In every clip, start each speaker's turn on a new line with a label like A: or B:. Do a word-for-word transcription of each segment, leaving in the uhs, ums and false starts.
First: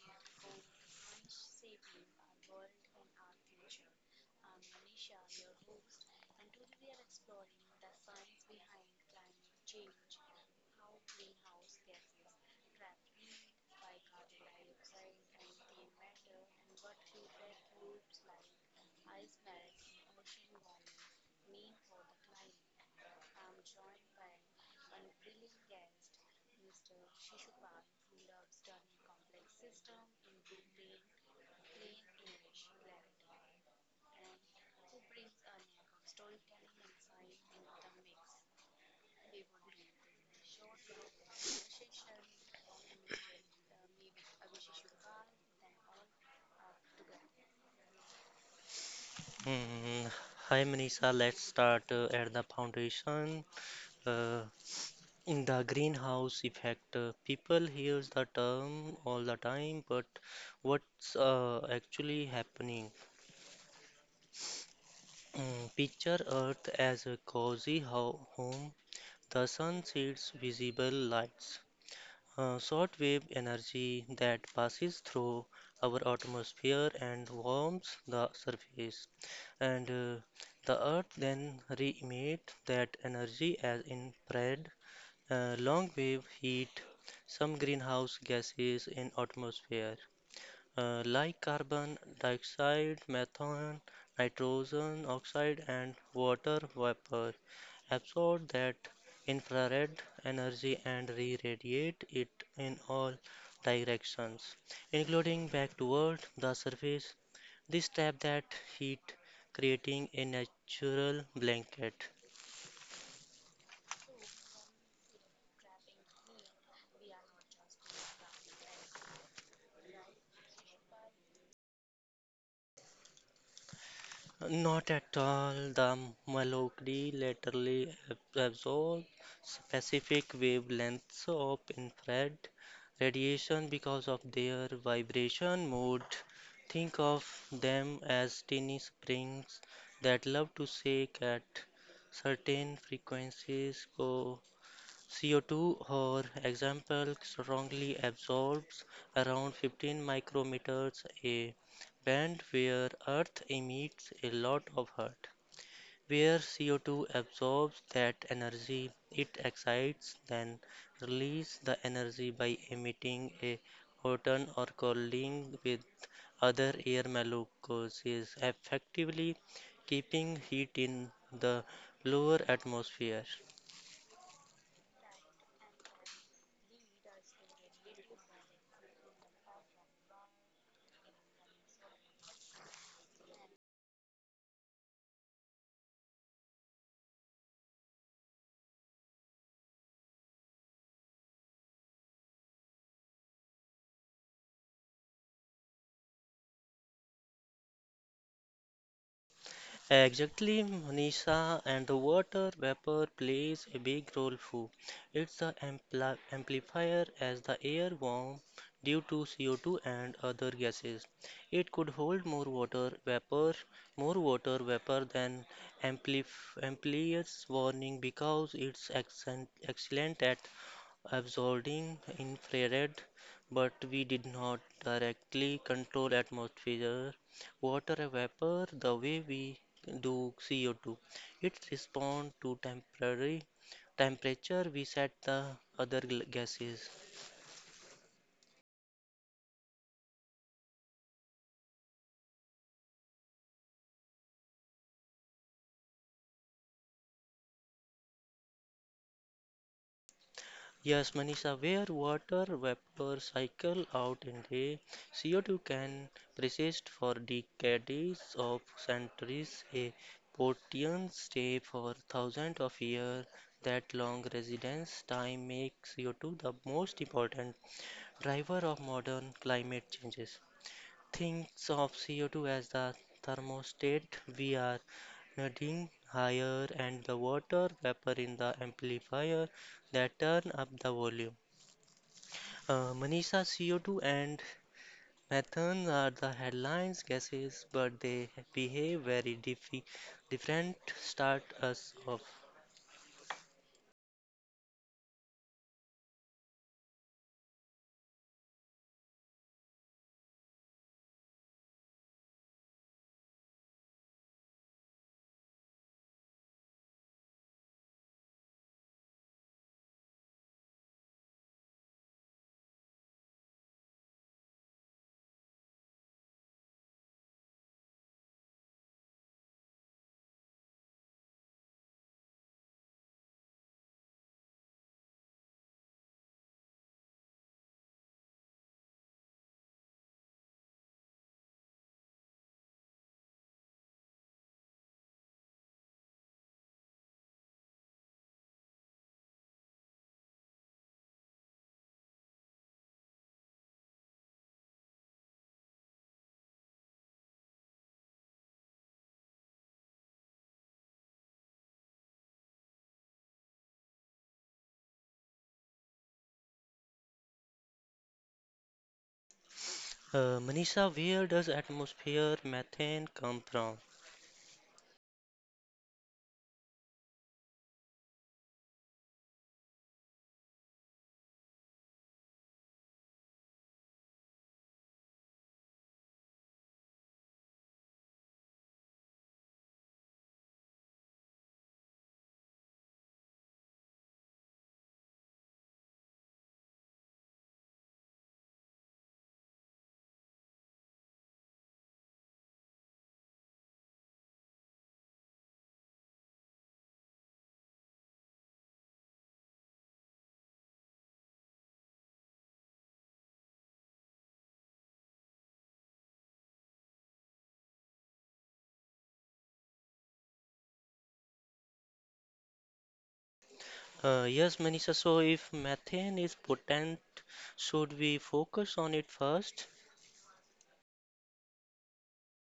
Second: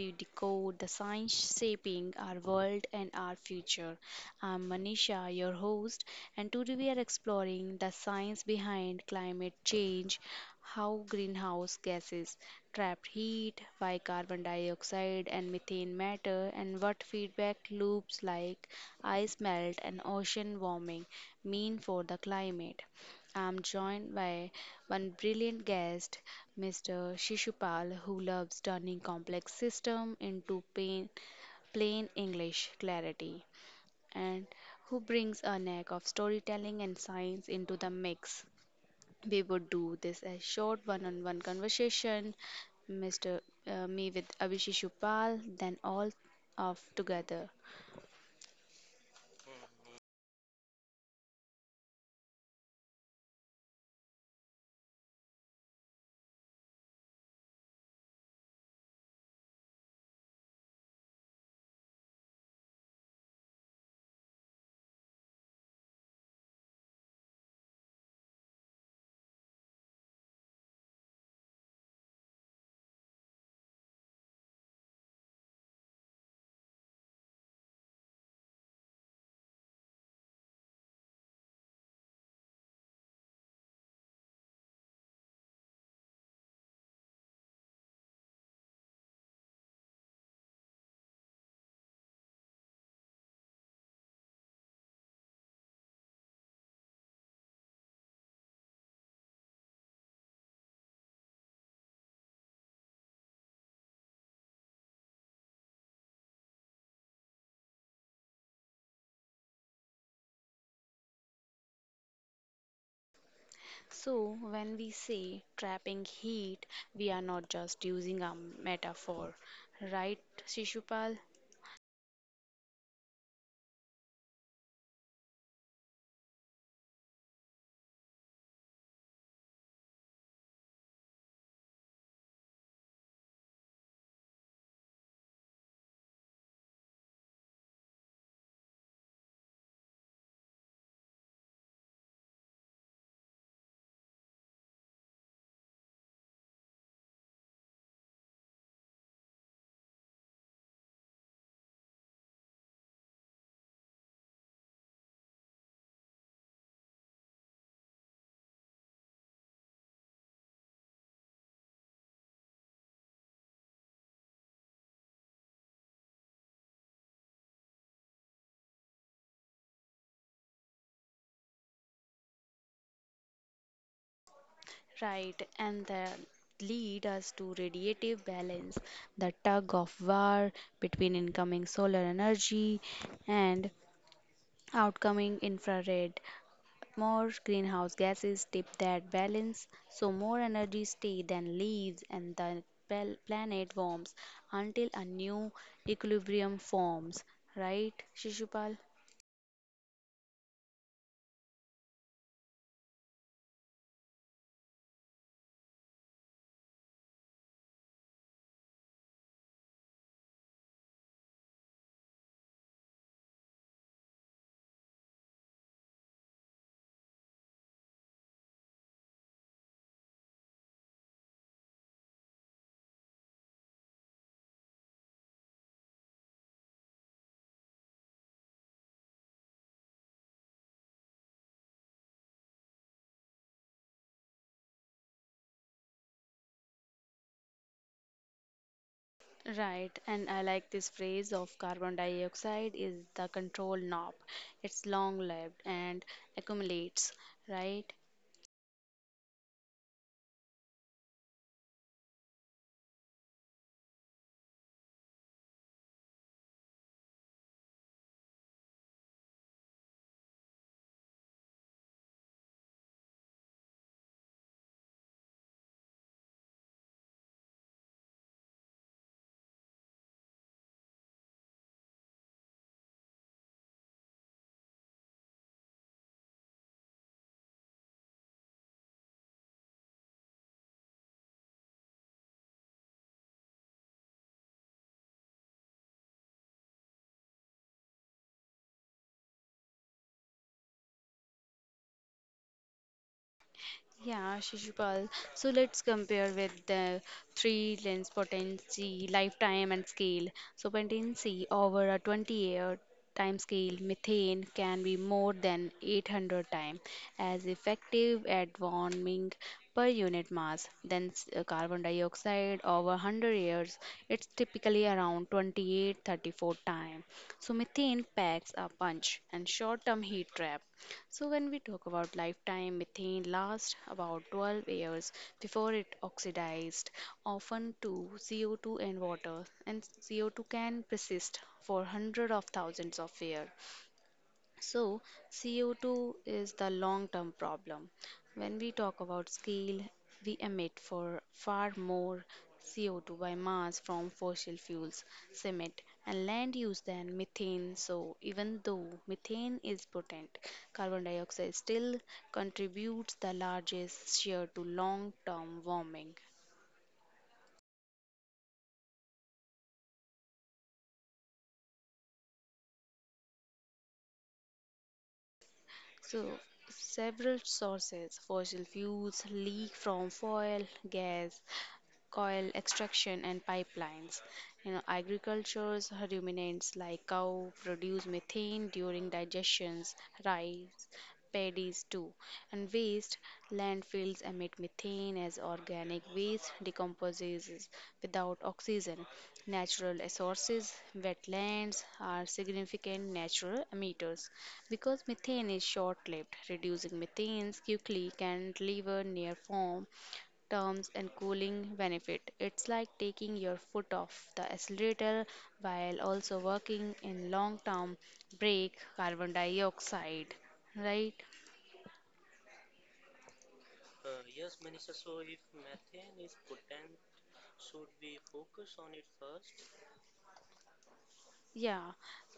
A: we decode the science shaping our world and our future. I'm Manisha, your host, and today we are exploring the science behind climate change, how greenhouse gases trap heat, why carbon dioxide and methane matter, and what feedback loops like ice melt and ocean warming mean for the climate. I'm joined by one brilliant guest, Mister Shishupal, who loves turning complex system into plain, plain English clarity and who brings a knack of storytelling and science into the mix. We would do this as short one-on-one conversation, Mister uh, me with Abhishek Shishupal, then all of together.
B: Mm, Hi Manisha, let's start uh, at the foundation. Uh, in the greenhouse effect, uh, people hears the term all the time, but what's uh, actually happening? Mm, picture Earth as a cozy ho home. The sun sheds visible lights uh, short wave energy that passes through our atmosphere and warms the surface, and uh, the Earth then re emits that energy as infrared, uh, long wave heat, some greenhouse gases in atmosphere uh, like carbon dioxide, methane, nitrogen oxide, and water vapor, absorb that infrared energy and re radiate it in all directions, including back toward the surface. This traps that heat, creating a natural blanket.
A: So, when we say trapping heat, we are not just using a metaphor, right, Shishupal?
B: Not at all. The Malogre laterally ab- absorbs specific wavelengths of infrared radiation because of their vibration mode. Think of them as tiny springs that love to shake at certain frequencies. Co C O two, for example, strongly absorbs around fifteen micrometers a band where Earth emits a lot of hurt. Where C O two absorbs that energy, it excites, then releases the energy by emitting a photon or colliding with other air molecules, effectively keeping heat in the lower atmosphere.
A: Right, and that lead us to radiative balance, the tug of war between incoming solar energy and outgoing infrared. More greenhouse gases tip that balance, so more energy stays than leaves, and the pal- planet warms until a new equilibrium forms. Right, Shishupal?
B: Exactly, Manisha, and the water vapor plays a big role too. It's the ampli amplifier as the air warm due to C O two and other gases. It could hold more water vapor, more water vapor than amplif amplifiers warning because it's excellent, excellent at absorbing infrared, but we did not directly control atmosphere water vapor the way we do C O two. It responds to temporary temperature we set the other gases.
A: Right, and I like this phrase of carbon dioxide is the control knob. It's long lived and accumulates, right?
B: Yes, Manisha, where water vapor cycle out in the C O two can persist for decades of centuries, a protein stay for thousands of years. That long residence time makes C O two the most important driver of modern climate changes. Thinks of C O two as the thermostat. We are nudging higher, and the water vapor in the amplifier that turn up the volume. Uh, Manisha, C O two and methane are the headlines gases, but they behave very diffi- different. Start us off.
A: Yeah, Shishupal. So let's compare with the three lens potency, lifetime, and scale. So potency over a twenty-year time scale, methane can be more than eight hundred times as effective at warming per unit mass than s- uh, carbon dioxide over one hundred years. It's typically around twenty-eight thirty-four time. So methane packs a punch and short-term heat trap. So, when we talk about lifetime, methane lasts about twelve years before it oxidized, often to C O two and water, and C O two can persist for hundreds of thousands of years. So, C O two is the long term problem. When we talk about scale, we emit for far more C O two by mass from fossil fuels, cement, and land use than methane. So, even though methane is potent, carbon dioxide still contributes the largest share to long term warming.
B: Uh, Manisha, where does atmosphere methane come from?
A: So, several sources, fossil fuels leak from oil, gas, coal extraction, and pipelines. You know, agriculture's ruminants like cow produce methane during digestions, rice, paddies too, and waste landfills emit methane as organic waste decomposes without oxygen. Natural resources, wetlands are significant natural emitters because methane is short-lived. Reducing methane quickly can deliver near form terms and cooling benefit. It's like taking your foot off the accelerator while also working in long term break carbon dioxide, right?
B: Uh, yes, Manisha, so if methane is potent, should we focus on it first?
A: Yeah,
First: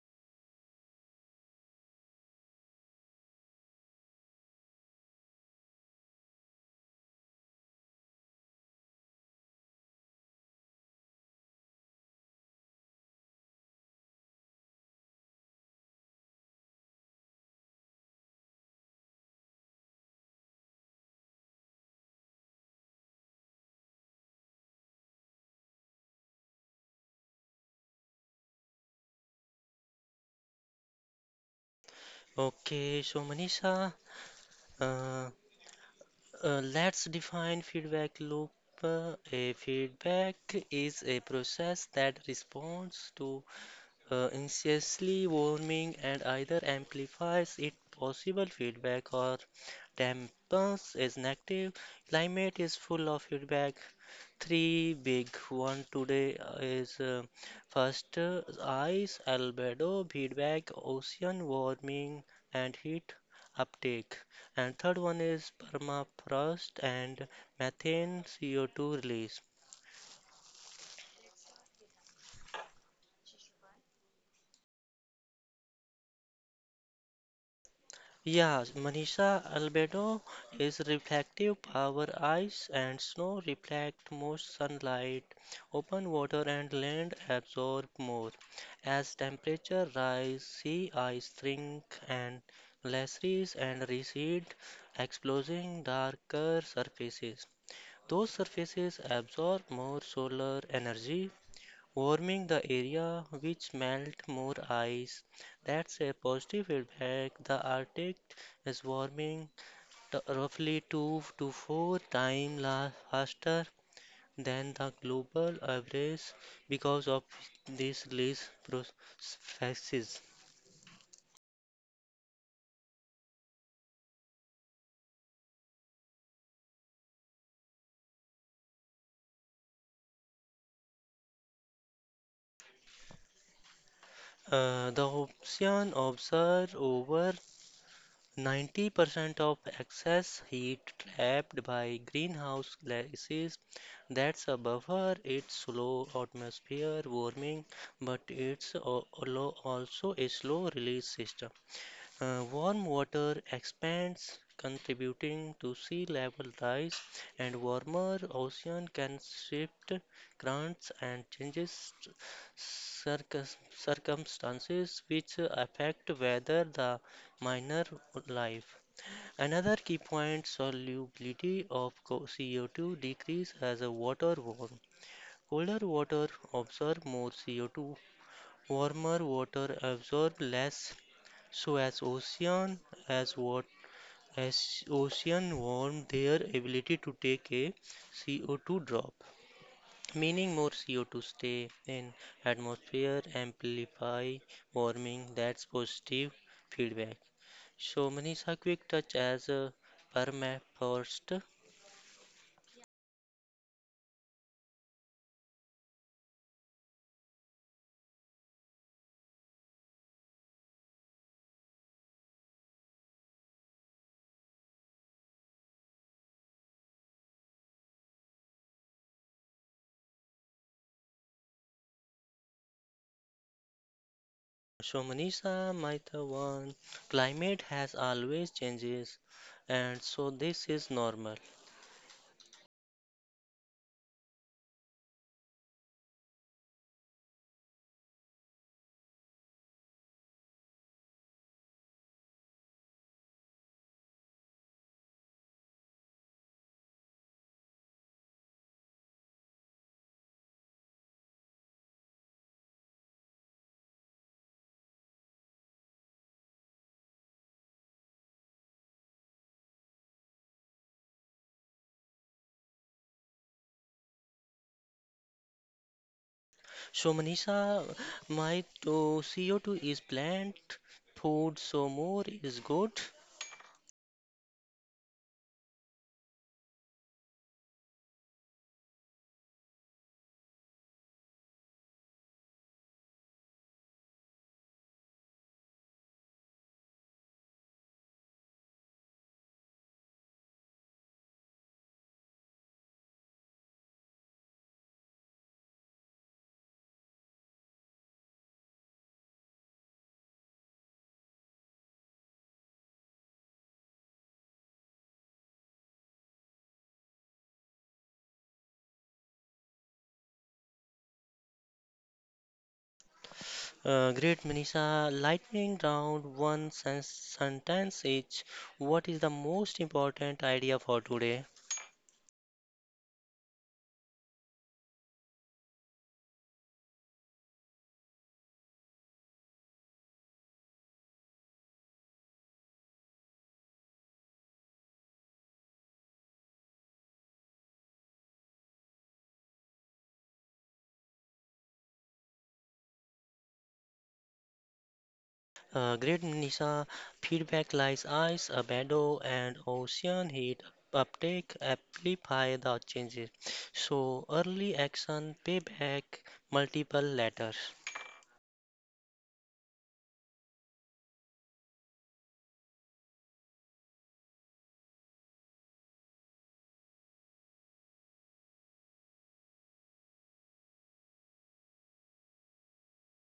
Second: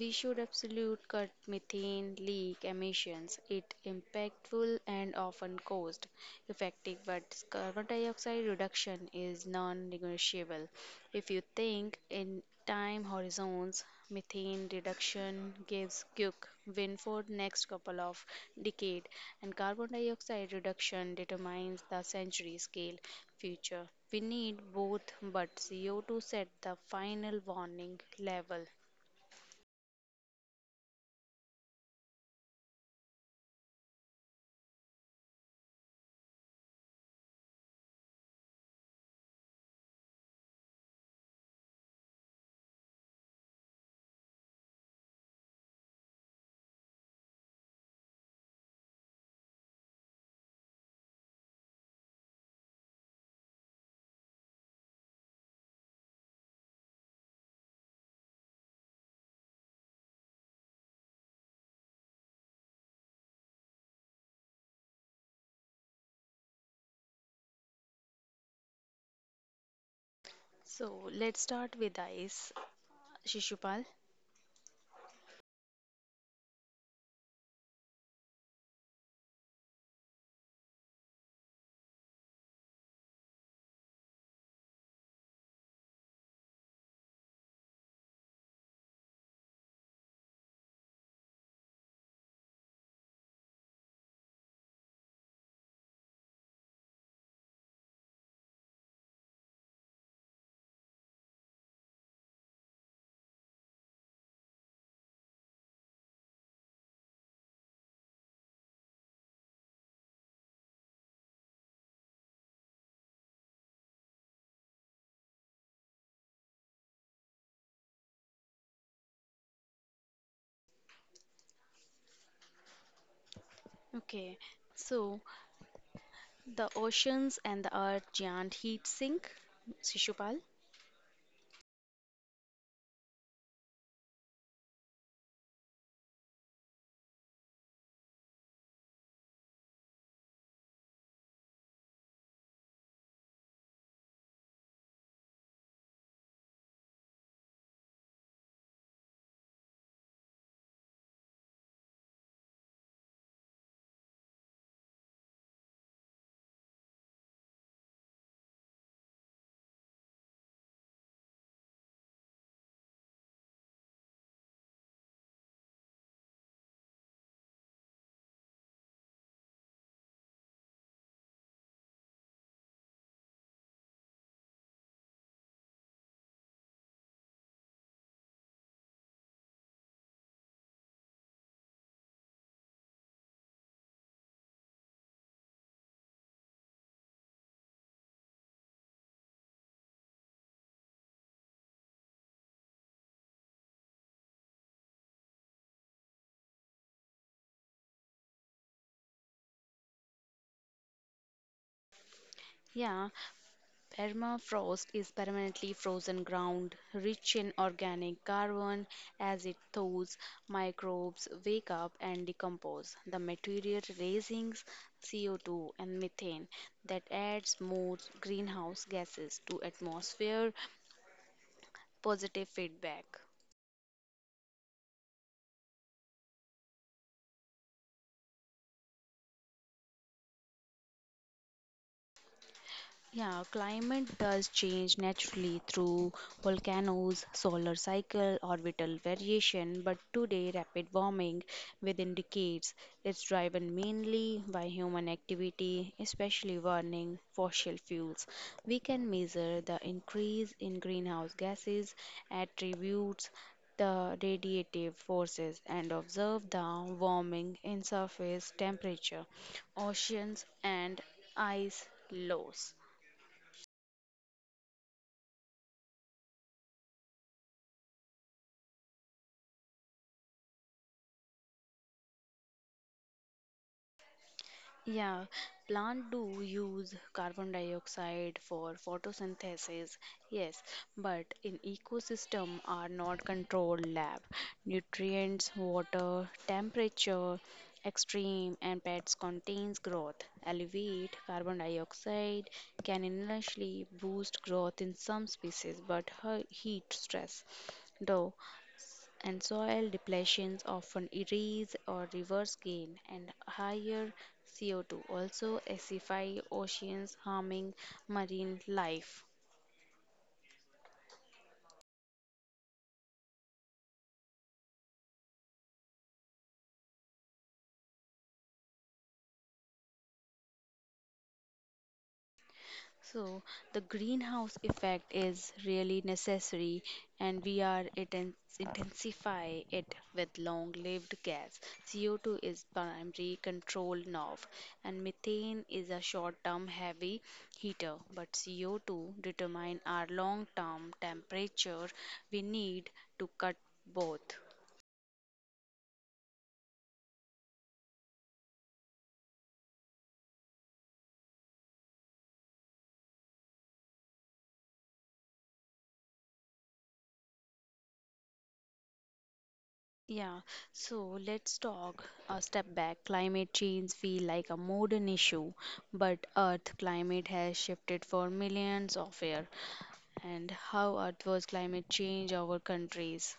A: we should absolute cut methane leak emissions. It impactful and often cost effective, but carbon dioxide reduction is non-negotiable. If you think in time horizons, methane reduction gives quick win for next couple of decade, and carbon dioxide reduction determines the century scale future. We need both, but C O two set the final warning level.
B: Okay, so Manisha, uh, uh, let's define feedback loop. Uh, A feedback is a process that responds to uh, insidiously warming and either amplifies its possible feedback or dampens its negative. Climate is full of feedback. Three big one today uh, is uh, first uh, ice, albedo, feedback, ocean warming, and heat uptake. And third one is permafrost and methane C O two release.
A: So let's start with ice, Shishupal.
B: Yeah, Manisha albedo is reflective. Our ice and snow reflect more sunlight. Open water and land absorb more. As temperature rise, sea ice shrink and glaciers and recede, exposing darker surfaces. Those surfaces absorb more solar energy warming the area which melt more ice. That's a positive feedback. The Arctic is warming t- roughly two to four times la- faster than the global average because of this release processes.
A: Okay, so the oceans and the earth giant heat sink, Shishupal.
B: Uh, the ocean observed over Ninety percent of excess heat trapped by greenhouse gases. That's a buffer. It's slow atmosphere warming, but it's also a slow release system. Uh, warm water expands, contributing to sea level rise, and warmer ocean can shift currents and changes circum- circumstances which affect whether the minor life. Another key point solubility of co- two decrease as water warms. Colder water absorbs more C O two. Warmer water absorbs less, so as ocean as what as ocean warm their ability to take a C O two drop, meaning more C O two stay in atmosphere amplify warming. That's positive feedback. So Manisha, quick touch as a permafrost.
A: Yeah, permafrost is permanently frozen ground, rich in organic carbon. As it thaws, microbes wake up and decompose. The material releases C O two and methane that adds more greenhouse gases to atmosphere. Positive feedback.
B: So Manisha, my the one, climate has always changes, and so this is normal.
A: Yeah, climate does change naturally through volcanoes, solar cycle, orbital variation, but today rapid warming within decades is driven mainly by human activity, especially burning fossil fuels. We can measure the increase in greenhouse gases, attributes the radiative forces and observe the warming in surface temperature, oceans and ice loss.
B: So, Manisha, my to C O two is plant food, so more is good.
A: Yeah, plant do use carbon dioxide for photosynthesis, yes, but in ecosystem are not controlled lab. Nutrients, water, temperature, extreme and pets contains growth. Elevate carbon dioxide can initially boost growth in some species but her heat stress. Though and soil depletions often erase or reverse gain, and higher C O two also acidify oceans, harming marine life.
B: Uh, great, Manisha. Lightning round one sen- sentence each. What is the most important idea for today?
A: So, the greenhouse effect is really necessary, and we are inten- intensify it with long-lived gas. C O two is primary control knob, and methane is a short-term heavy heater. But C O two determine our long-term temperature. We need to cut both.
B: Uh, great, Manisha. Feedback lies ice, a meadow, and ocean heat uptake amplify the changes. So, early action, payback, multiple letters.
A: Yeah, so let's talk a step back. Climate change feel like a modern issue, but Earth climate has shifted for millions of years. And how Earth was climate change our countries.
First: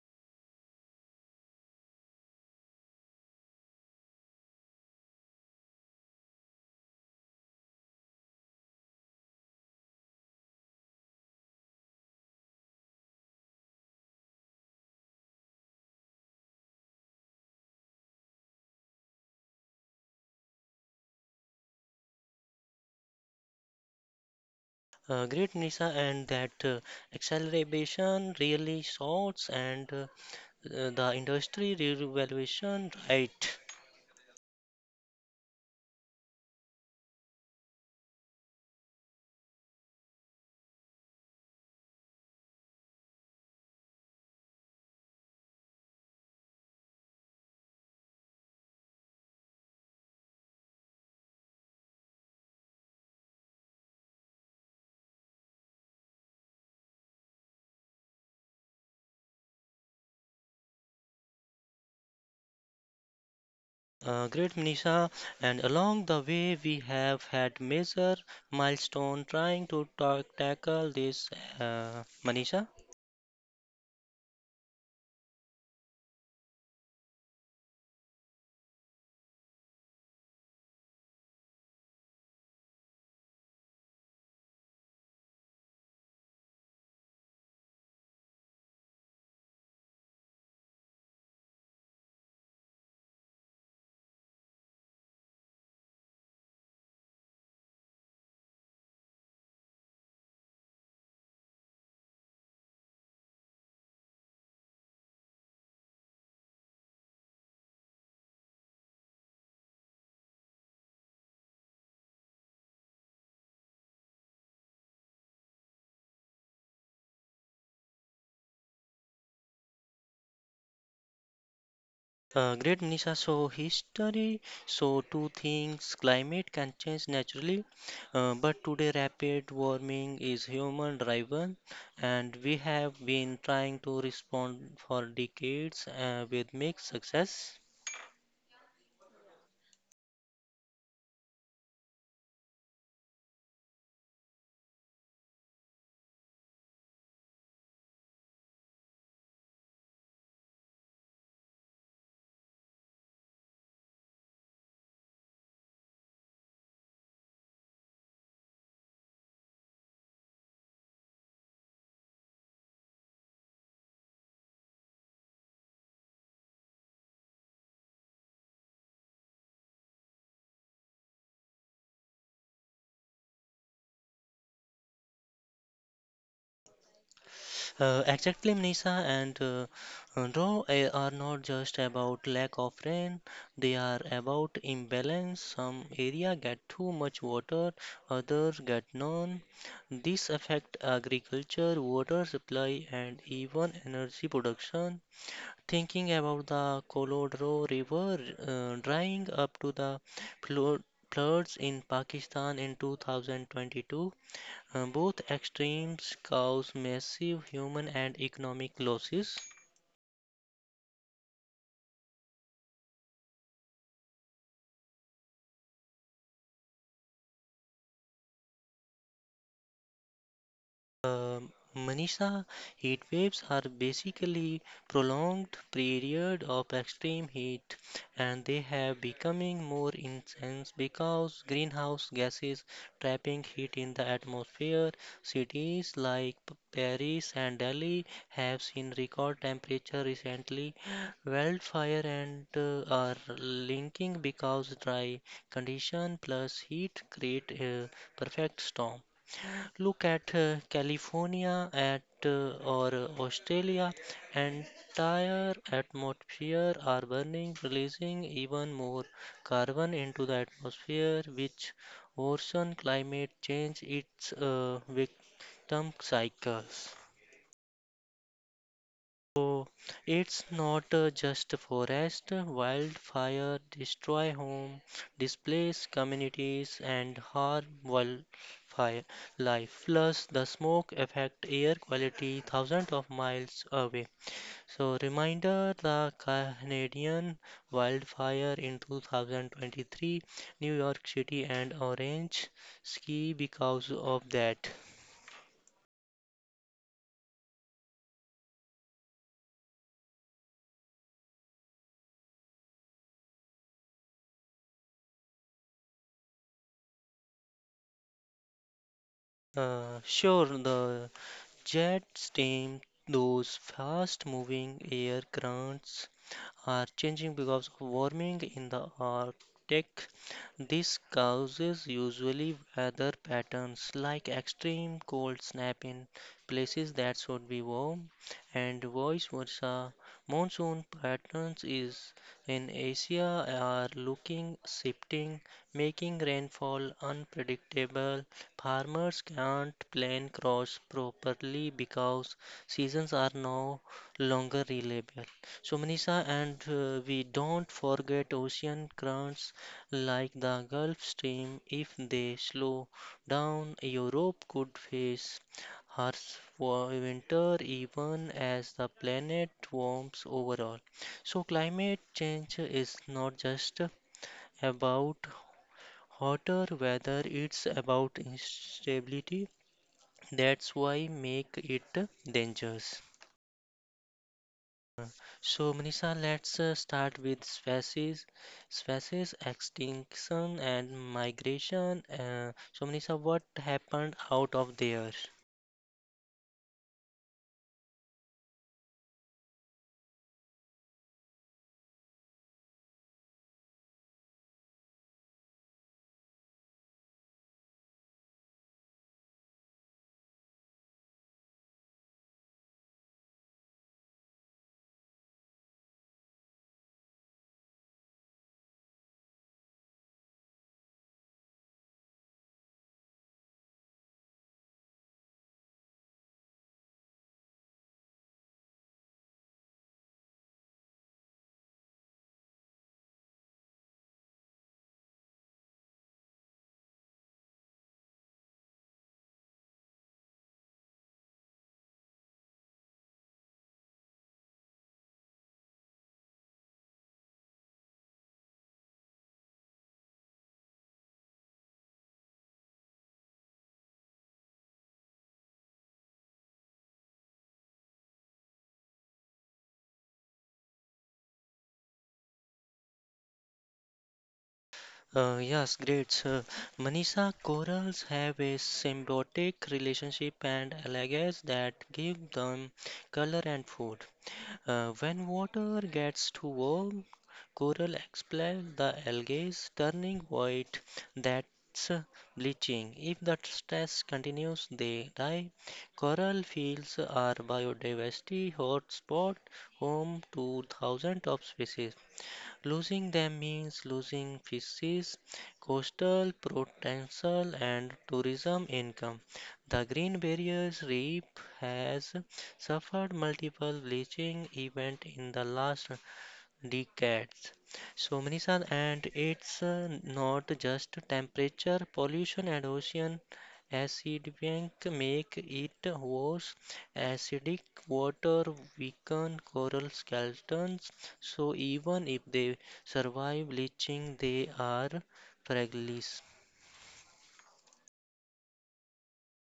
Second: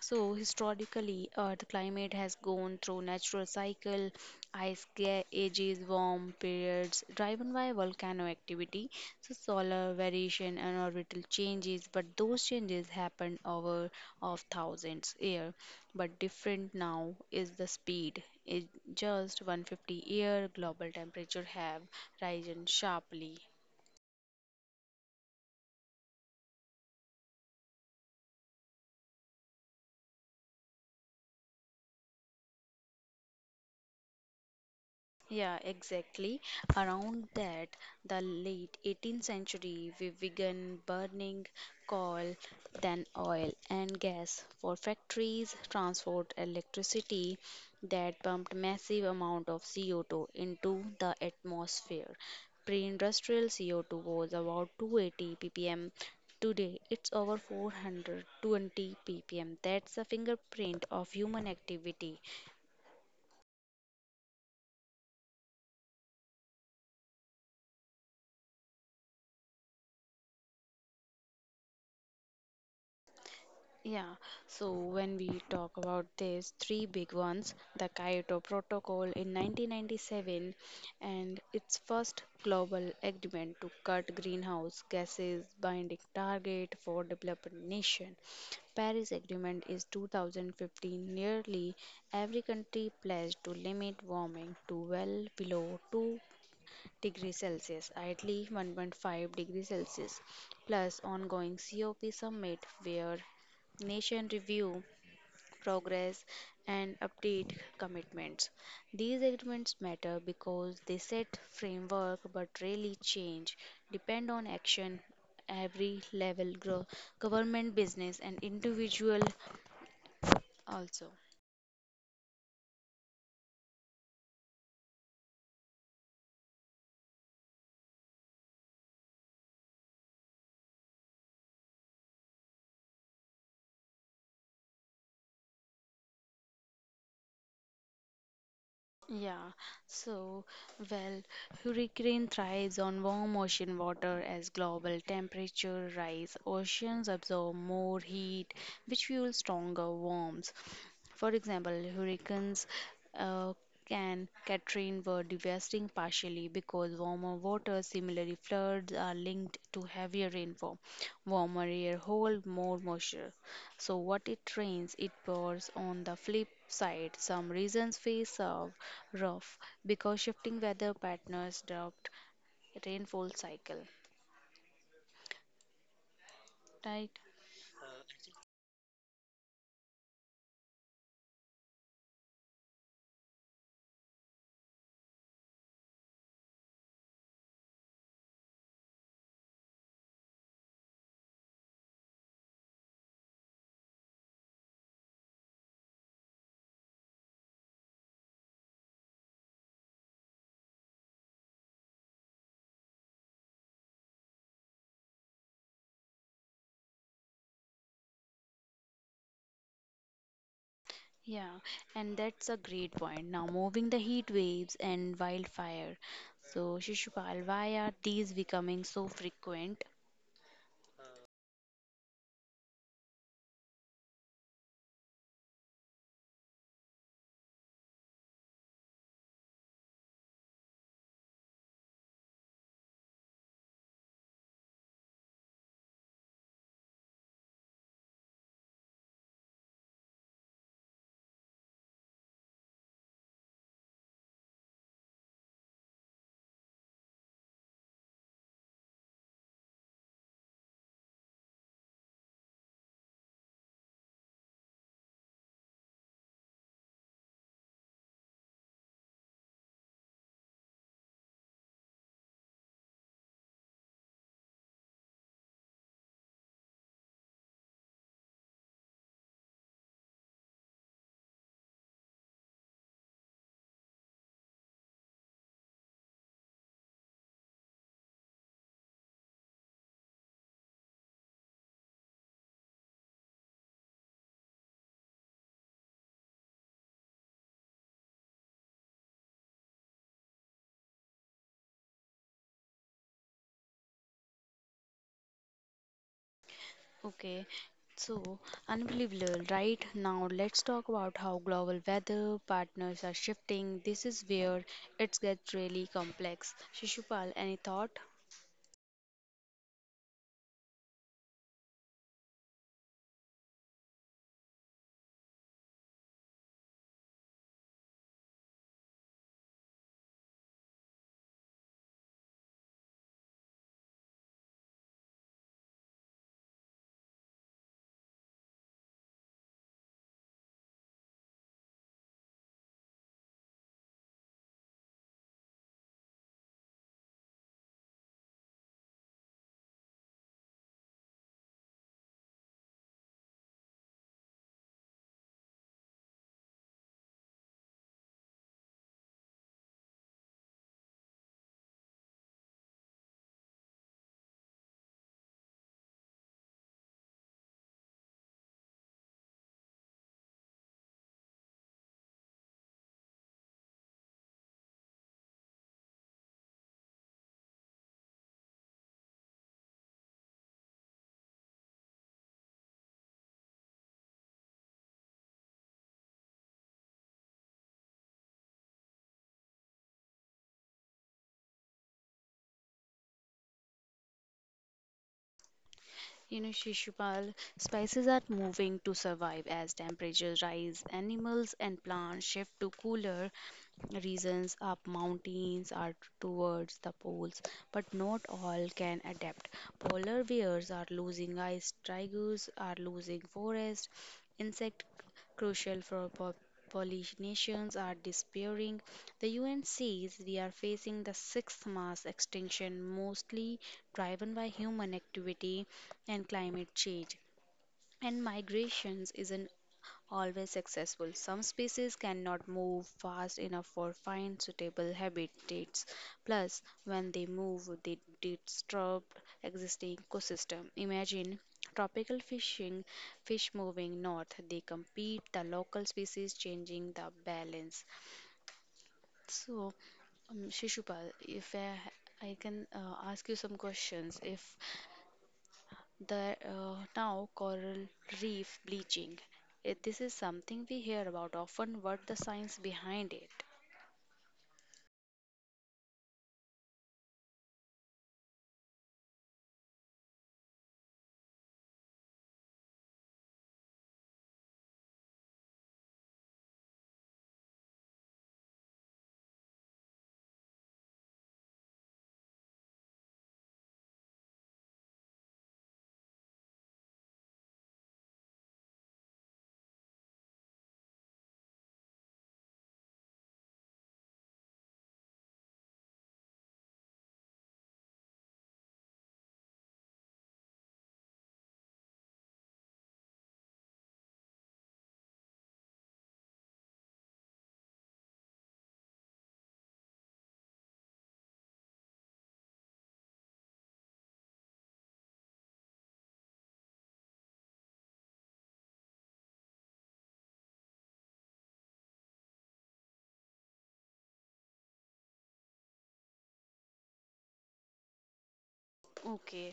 A: So historically, Earth climate has gone through natural cycle, ice ca- ages, warm periods, driven by volcano activity, so solar variation and orbital changes. But those changes happened over of thousands year. But different now is the speed. In just one hundred fifty year, global temperature have risen sharply.
B: Uh, great, Nisha, and that uh, acceleration really sorts and uh, uh, the industry revaluation right.
A: Yeah, exactly. Around that, the late eighteenth century, we began burning coal, then oil and gas for factories, transport, electricity that pumped massive amount of C O two into the atmosphere. Pre-industrial C O two was about two hundred eighty ppm. Today, it's over four hundred twenty ppm. That's the fingerprint of human activity.
B: Uh, great, Nisha, and along the way we have had major milestone trying to ta- tackle this, uh, Manisha.
A: Yeah, so when we talk about these three big ones, the Kyoto Protocol in nineteen ninety-seven and its first global agreement to cut greenhouse gases binding target for developed nation. Paris Agreement is two thousand fifteen, nearly every country pledged to limit warming to well below two degrees Celsius, at least one point five degrees Celsius, plus ongoing COP summit where nation review progress and update commitments. These agreements matter because they set framework but really change depend on action every level gro- government business and individual also.
B: Uh, great Manisha, so history, so two things, climate can change naturally, uh, but today rapid warming is human driven and we have been trying to respond for decades uh, with mixed success.
A: Yeah, so well, hurricane thrives on warm ocean water as global temperature rise. Oceans absorb more heat, which fuels stronger warms. For example, hurricanes uh, can Katrina were devastating partially because warmer water. Similarly, floods are linked to heavier rainfall. Warmer air hold more moisture. So what it trains, it bores on the flip side. Some regions face a rough because shifting weather patterns disrupt rainfall cycle. Right?
B: Uh, exactly, Nisa, and uh, uh, though they are not just about lack of rain, they are about imbalance. Some area get too much water, others get none. This affect agriculture, water supply, and even energy production. Thinking about the Colorado River uh, drying up to the flood floods in Pakistan in two thousand twenty-two uh, both extremes cause massive human and economic losses.
A: Yeah, and that's a great point. Now moving the heat waves and wildfire. So Shishupal, why are these becoming so frequent?
B: Um, Manisha, heat waves are basically prolonged period of extreme heat and they have becoming more intense because greenhouse gases trapping heat in the atmosphere. Cities like P- Paris and Delhi have seen record temperature recently. Wildfire and uh, are linking because dry condition plus heat create a perfect storm. Look at uh, California, at uh, or uh, Australia, entire atmosphere are burning, releasing even more carbon into the atmosphere, which worsen climate change its uh, victim cycles. So it's not uh, just forest, uh, wildfire destroy home, displace communities and harm wildfire life. Plus the smoke affect air quality thousands of miles away. So reminder the Canadian wildfire in two thousand twenty-three, New York City and Orange ski because of that.
A: Okay, so unbelievable, right? Now let's talk about how global weather partners are shifting. This is where it gets really complex. Shishupal, any thought?
B: Uh, sure, the Jet team, those fast-moving air currents, are changing because of warming in the Arctic. This causes usually weather patterns like extreme cold snap in places that should be warm, and vice versa. Monsoon patterns is in Asia are looking shifting, making rainfall unpredictable. Farmers can't plan crops properly because seasons are no longer reliable. So, Manisha, and uh, we don't forget ocean currents like the Gulf Stream. If they slow down, Europe could face harsh wa- winter even as the planet warms overall. So, climate change is not just about hotter weather, it's about instability, that's why make it dangerous. So Manisha, let's uh, start with species species extinction and migration. Uh, so Manisha, what happened out of there?
A: You know, Shishupal, spices are moving to survive as temperatures rise. Animals and plants shift to cooler regions up mountains or towards the poles, but not all can adapt. Polar bears are losing ice, tigers are losing forest, insect crucial for po- Polynesians are disappearing. The U N says we are facing the sixth mass extinction, mostly driven by human activity and climate change. And migrations is an always successful. Some species cannot move fast enough for find suitable habitats. Plus, when they move, they disturb existing ecosystem. Imagine tropical fishing, fish moving north. They compete, the local species changing the balance. So, um, Shishupal, if I, I can uh, ask you some questions, if the uh, now coral reef bleaching. Eh, This is something we hear about often. What the science behind it?
B: Uh, yes, great. Sir. Manisha, corals have a symbiotic relationship and algae that give them color and food. Uh, when water gets too warm, coral expel the algae, turning white. That's uh, bleaching. If the stress continues, they die. Coral fields are biodiversity hotspot, home to thousands of species. Losing them means losing fishes, coastal potential, and tourism income. The Green Barrier Reef has suffered multiple bleaching events in the last the cats. So, Manisan, and it's uh, not just temperature, pollution, and ocean acidic make it worse. Acidic water weaken coral skeletons, so even if they survive bleaching, they are fragile.
A: Okay,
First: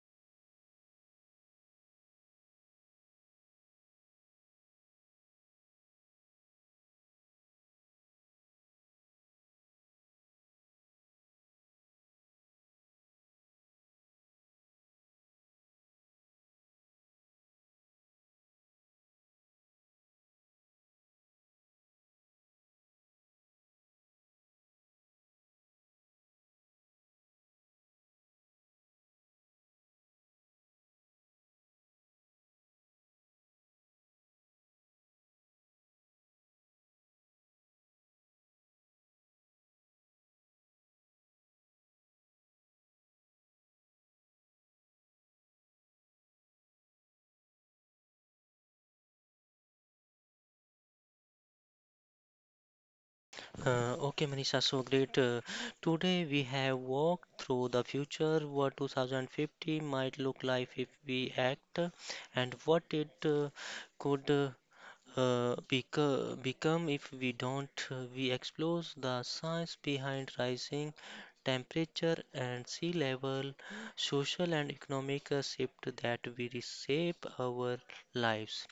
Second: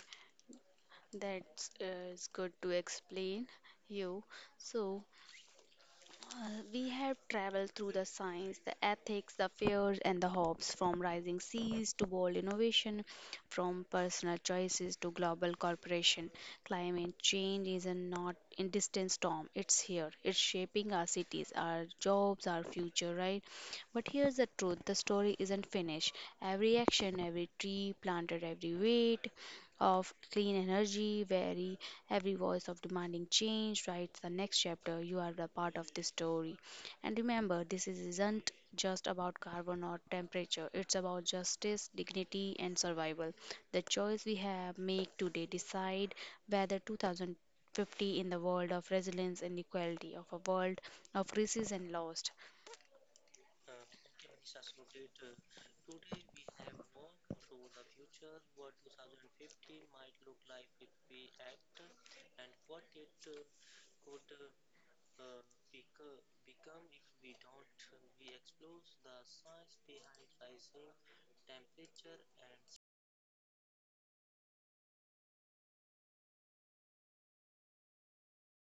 A: that's uh, is good to explain you. So Uh, we have traveled through the science, the ethics, the fears, and the hopes, from rising seas to bold innovation, from personal choices to global corporation. Climate change is a not in distant storm. It's here. It's shaping our cities, our jobs, our future, right? But here's the truth: the story isn't finished. Every action, every tree planted, every weight, of clean energy, where every voice of demanding change writes the next chapter. You are a part of this story. And remember, this is- isn't just about carbon or temperature, it's about justice, dignity, and survival. The choice we have make today decide whether two thousand fifty in the world of resilience and equality, of a world of crisis and lost.
B: Uh, okay, Manisha, so great. Uh, today we have walked through the future, what two thousand fifty might look like if we act, and what it uh, could uh, uh, beco- become if we don't. Uh, We explore the science behind rising temperature and sea level, social and economic uh, shift that we reshape our lives,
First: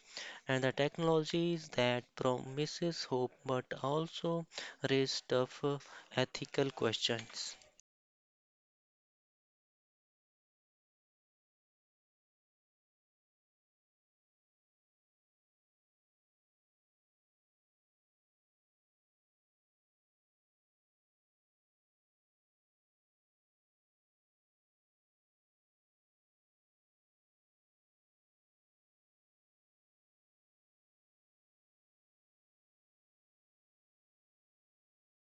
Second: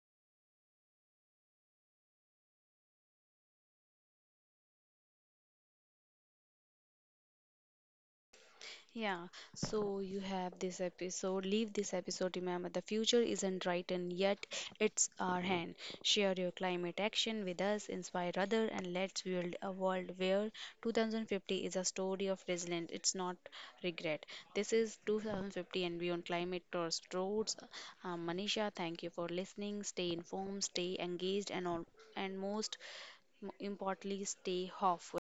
B: and the technologies that promises hope but also raise tough uh, ethical questions.
A: Yeah, so you have this episode. Leave this episode. Remember, the future isn't written yet, it's our hand. Share your climate action with us, inspire others, and let's build a world where two thousand fifty is a story of resilience. It's not regret. This is two thousand fifty and beyond climate towards roads. Uh, Manisha, thank you for listening. Stay informed, stay engaged, and all, and most importantly, stay hopeful.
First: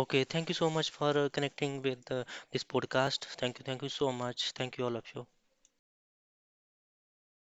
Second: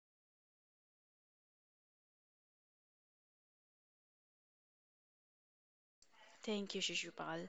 B: Okay, thank you so much for uh, connecting with uh, this podcast. Thank you, thank you so much. Thank you all of you.
A: Thank you, Shishupal.